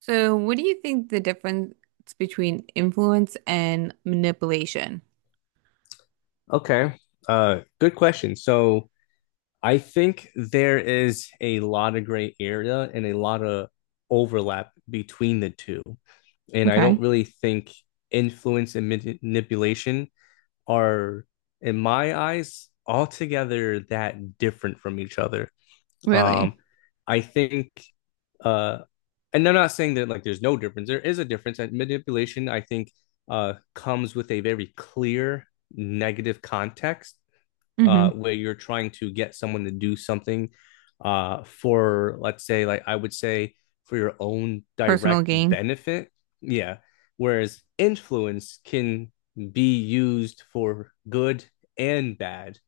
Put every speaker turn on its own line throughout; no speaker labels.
So, what do you think the difference between influence and manipulation?
Okay. Good question. So I think there is a lot of gray area and a lot of overlap between the two. And I
Okay.
don't really think influence and manipulation are, in my eyes, altogether that different from each other.
Really?
Um, I think, uh, and I'm not saying that like there's no difference. There is a difference. And manipulation, I think, comes with a very clear negative context
Mm-hmm.
where you're trying to get someone to do something for, let's say, like I would say, for your own
Personal
direct
gain.
benefit. Yeah. Whereas influence can be used for good and bad.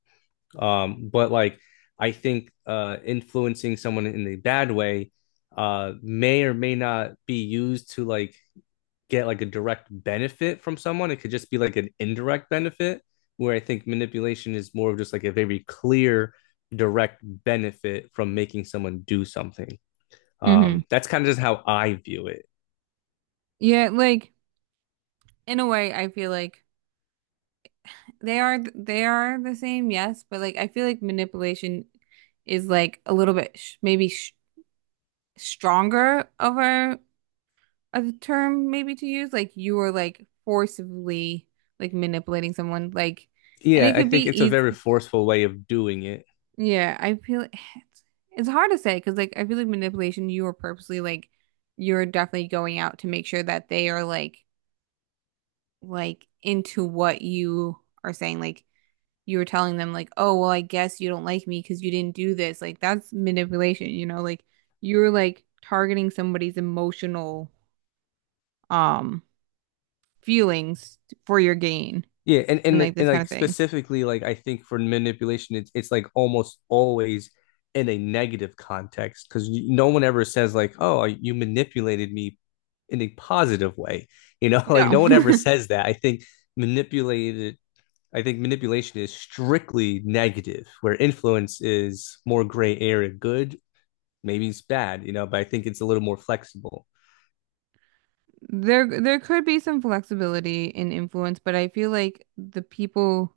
But like, I think influencing someone in a bad way may or may not be used to like get like a direct benefit from someone. It could just be like an indirect benefit, where I think manipulation is more of just like a very clear, direct benefit from making someone do something.
Mm-hmm.
That's kind of just how I view it.
Yeah, like in a way, I feel like they are the same, yes, but like I feel like manipulation is like a little bit sh maybe sh stronger of a term maybe to use. Like you are like forcibly like manipulating someone, like, and
Yeah,
it
I
could be
think it's a very
easy.
forceful way of doing it.
Yeah, I feel it's hard to say because like I feel like manipulation, you are purposely like you're definitely going out to make sure that they are like into what you are saying. Like you were telling them like, oh well, I guess you don't like me because you didn't do this. Like that's manipulation, you know? Like you're like targeting somebody's emotional um feelings for your gain
Yeah, and
and
and
like this
and
kind
like
of thing.
specifically, like I think for manipulation, it's like almost always in a negative context because no one ever says like, "Oh, you manipulated me," in a positive way. You know, like
No.
no one ever says that. I think manipulated. I think manipulation is strictly negative, where influence is more gray area. Good, maybe it's bad. You know, but I think it's a little more flexible.
There could be some flexibility in influence, but I feel like the people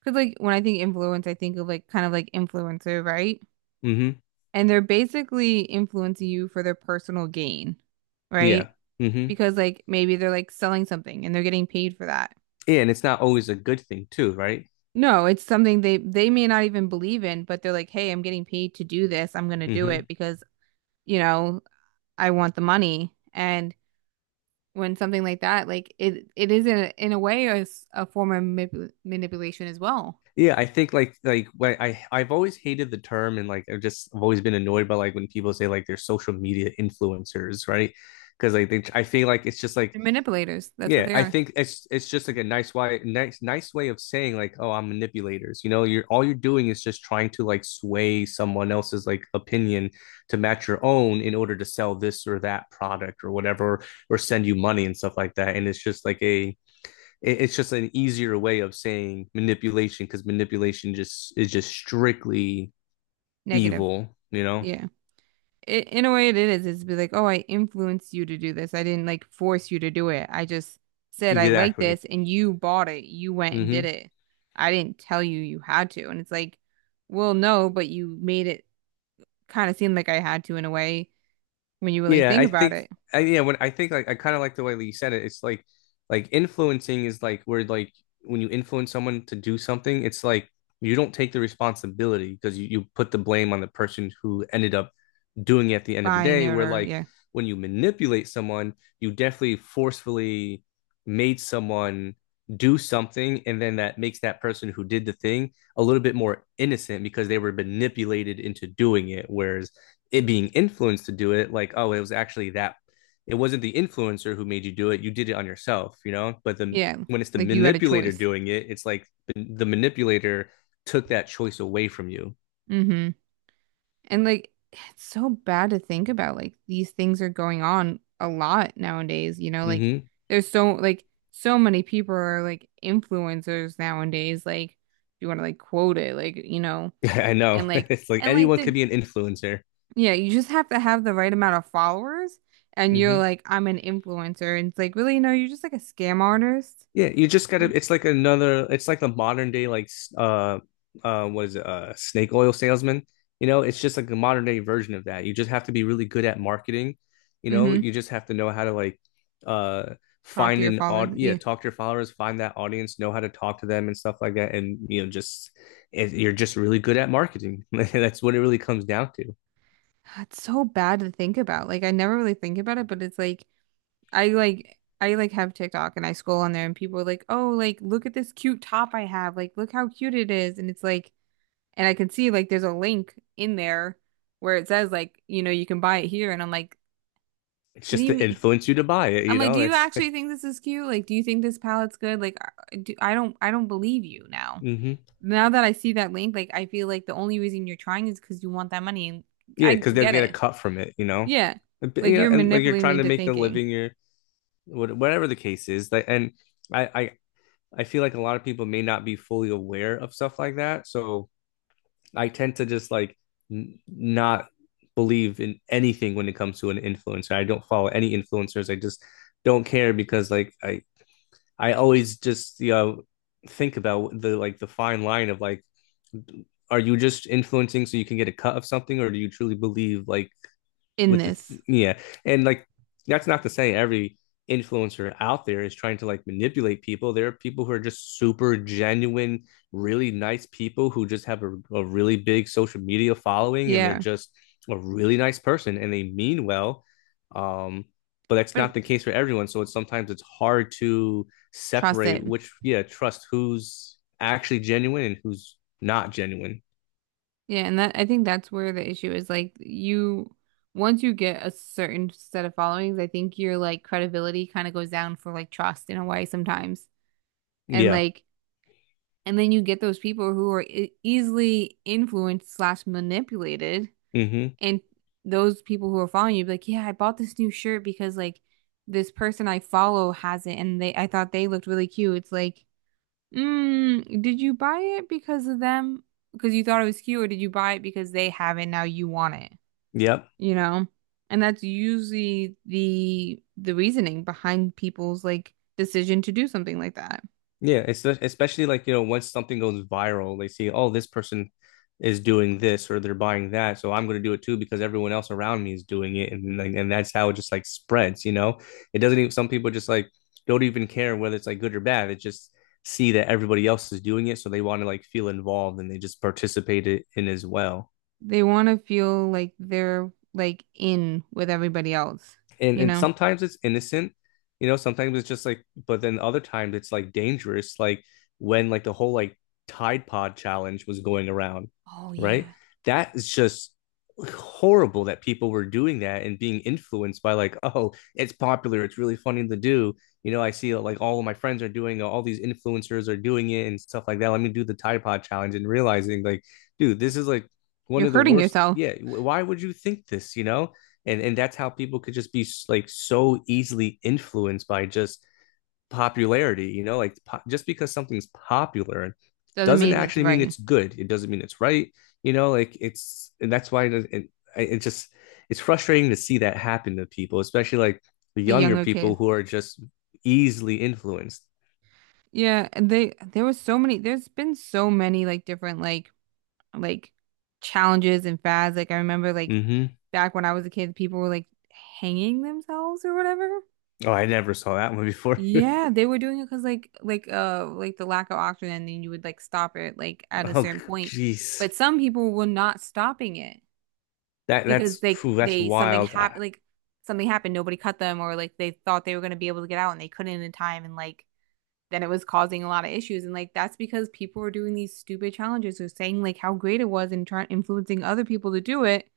because like when I think influence, I think of like kind of like influencer, right?
Hmm.
And they're basically influencing you for their personal gain, right?
Yeah. Hmm.
Because like maybe they're like selling something and they're getting paid for that.
Yeah, and it's not always a good thing too, right?
No, it's something they may not even believe in, but they're like, "Hey, I'm getting paid to do this. I'm gonna do it
Hmm.
because, you know, I want the money." And when something like that, like it is in a way a form of manip manipulation as well.
Yeah, I think like when I've always hated the term and like I've just I've always been annoyed by like when people say like they're social media influencers, right? Because like they, I feel like it's just like
They're manipulators. That's what
yeah,
they
I
are.
think it's just like a nice way nice way of saying like, oh, I'm manipulators, you know, you're all you're doing is just trying to like sway someone else's like opinion to match your own in order to sell this or that product or whatever or send you money and stuff like that, and it's just like a it's just an easier way of saying manipulation because manipulation just is just strictly
Negative.
evil. You know
Yeah. In a way, it is. It's be like, oh, I influenced you to do this. I didn't like force you to do it. I just said I like
exactly.
this, and you bought it. You went and did
Mm-hmm.
it. I didn't tell you you had to. And it's like, well, no, but you made it kind of seem like I had to in a way when you really
Yeah,
think
I
about
think
it,
I yeah, when I think like I kind of like the way that you said it. It's like influencing is like where like when you influence someone to do something, it's like you don't take the responsibility because you put the blame on the person who ended up doing it at the end of the
buying
day.
it
Where
or
like
yeah,
when you manipulate someone, you definitely forcefully made someone do something, and then that makes that person who did the thing a little bit more innocent because they were manipulated into doing it. Whereas it being influenced to do it like, oh, it was actually that it wasn't the influencer who made you do it, you did it on yourself, you know, but the
yeah,
when it's the
like you had a
manipulator
choice.
doing it it's like the manipulator took that choice away from you.
Hmm. And like it's so bad to think about like these things are going on a lot nowadays, you know, like
Mm-hmm.
there's so like so many people are like influencers nowadays, like you want to like quote it, like you know,
I know.
and like
It's like
and like
anyone could
the
be an influencer.
yeah, you just have to have the right amount of followers and you're
Mm-hmm.
like I'm an influencer and it's like really no, you're just like a scam artist.
Yeah, you just gotta. It's like another. It's like the modern day, like uh, was snake oil salesman. You know, it's just like the modern day version of that. You just have to be really good at marketing. You know,
Mm-hmm.
you just have to know how to like, uh,
Talk to
find
your
an
followers.
odd. Yeah,
Yeah.
talk to your followers, find that audience, know how to talk to them and stuff like that. And you know, just it, you're just really good at marketing. That's what it really comes down to.
It's so bad to think about. Like I never really think about it, but it's like I like I have TikTok and I scroll on there and people are like, "Oh, like look at this cute top I have. Like look how cute it is." And it's like and I can see like there's a link in there where it says like, you know, you can buy it here and I'm like,
It's
"What do
just
you
to
mean?"
influence you to buy it.
I'm
You
like,
know,
"Do you
that's.
actually think this is cute? Like do you think this palette's good? Like I don't believe you now."
Hmm.
Now that I see that link, like I feel like the only reason you're trying is because you want that money and
Yeah,
I
because they'll
get
get a
it.
cut from it, you know.
Yeah.
And,
Like
you know,
you're
and like you're
manipulating
trying
me
to
to
make a
thinking
living, you're whatever the case is. Like, and I, I, I feel like a lot of people may not be fully aware of stuff like that. So I tend to just like not believe in anything when it comes to an influencer. I don't follow any influencers. I just don't care because like I always just you know think about the like the fine line of like, are you just influencing so you can get a cut of something, or do you truly believe like
in
with the
this.
yeah, and like that's not to say every influencer out there is trying to like manipulate people. There are people who are just super genuine, really nice people who just have a really big social media following and they're
Yeah.
just a really nice person and they mean well. Um, but that's
But
not the case for everyone. So it's sometimes it's hard to
trust
separate
it.
which, yeah, trust who's actually genuine and who's not genuine.
Yeah, and that I think that's where the issue is. Like you, once you get a certain set of followings, I think your like credibility kind of goes down for like trust in a way sometimes. And
Yeah.
like, and then you get those people who are e easily influenced slash manipulated,
Mm-hmm.
and those people who are following you be like, yeah, I bought this new shirt because like this person I follow has it, and they I thought they looked really cute. It's like. Mm, did you buy it because of them? Because you thought it was cute, or did you buy it because they have it now you want it?
Yep.
You know? And that's usually the reasoning behind people's like decision to do something like that.
Yeah, it's especially like, you know, once something goes viral, they see, oh, this person is doing this or they're buying that, so I'm going to do it too because everyone else around me is doing it, and like, and that's how it just like spreads, you know. It doesn't even some people just like don't even care whether it's like good or bad. It just see that everybody else is doing it, so they want to like feel involved and they just participate it in as well.
They want to feel like they're like in with everybody else,
and
you
and
know?
sometimes it's innocent, you know, sometimes it's just like, but then other times it's like dangerous, like when like the whole like Tide Pod challenge was going around,
Oh
right?
yeah.
That is just horrible that people were doing that and being influenced by like, oh, it's popular, it's really funny to do, you know, I see like all of my friends are doing all these influencers are doing it and stuff like that, let me do the Tide Pod challenge, and realizing like, dude, this is like one
You're
of the
hurting
worst,
yourself.
yeah, why would you think this, you know, and that's how people could just be like so easily influenced by just popularity, you know, like just because something's popular
Doesn't
doesn't
mean it's
actually mean
right.
it's good, it doesn't mean it's right, you know like it's and that's why it just it's frustrating to see that happen to people especially like the
The
younger
younger
people
kids.
who are just easily influenced.
Yeah, and they there was so many there's been so many like different like challenges and fads. Like I remember like
Mm-hmm.
back when I was a kid, people were like hanging themselves or whatever.
Oh, I never saw that one before.
Yeah, they were doing it because like the lack of oxygen, and then you would like stop it like at a
Oh,
certain point.
geez,
But some people were not stopping it
that
because
that's
they
phew, that's
they something
wild. I,
happened like something happened, nobody cut them, or like they thought they were gonna be able to get out and they couldn't in time, and like then it was causing a lot of issues. And like that's because people were doing these stupid challenges or saying like how great it was and trying influencing other people to do it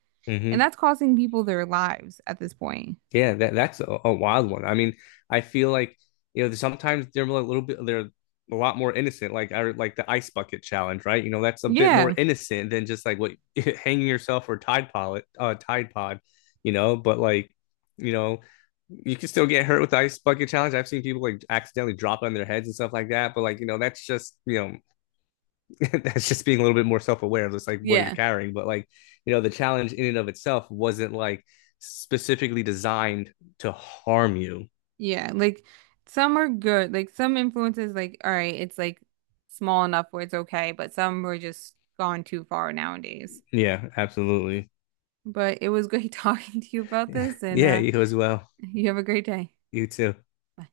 and
mm-hmm.
that's costing people their lives at this point.
Yeah, that's a wild one. I mean, I feel like you know sometimes they're a little bit they're a lot more innocent. Like I like the ice bucket challenge, right? You know, that's a bit more
Yeah.
innocent than just like what hanging yourself or Tide Pod, Tide Pod, you know. But like, you know, you can still get hurt with the ice bucket challenge. I've seen people like accidentally drop on their heads and stuff like that. But like, you know, that's just you know that's just being a little bit more self-aware of just like what you're
Yeah.
carrying but like you know the challenge in and of itself wasn't like specifically designed to harm you.
Yeah. Like some are good. Like some influences, like, all right, it's like small enough where it's okay, but some are just gone too far nowadays.
Yeah, absolutely.
But it was great talking to you about this, and
Yeah, you as well.
you have a great day.
You too.
Bye.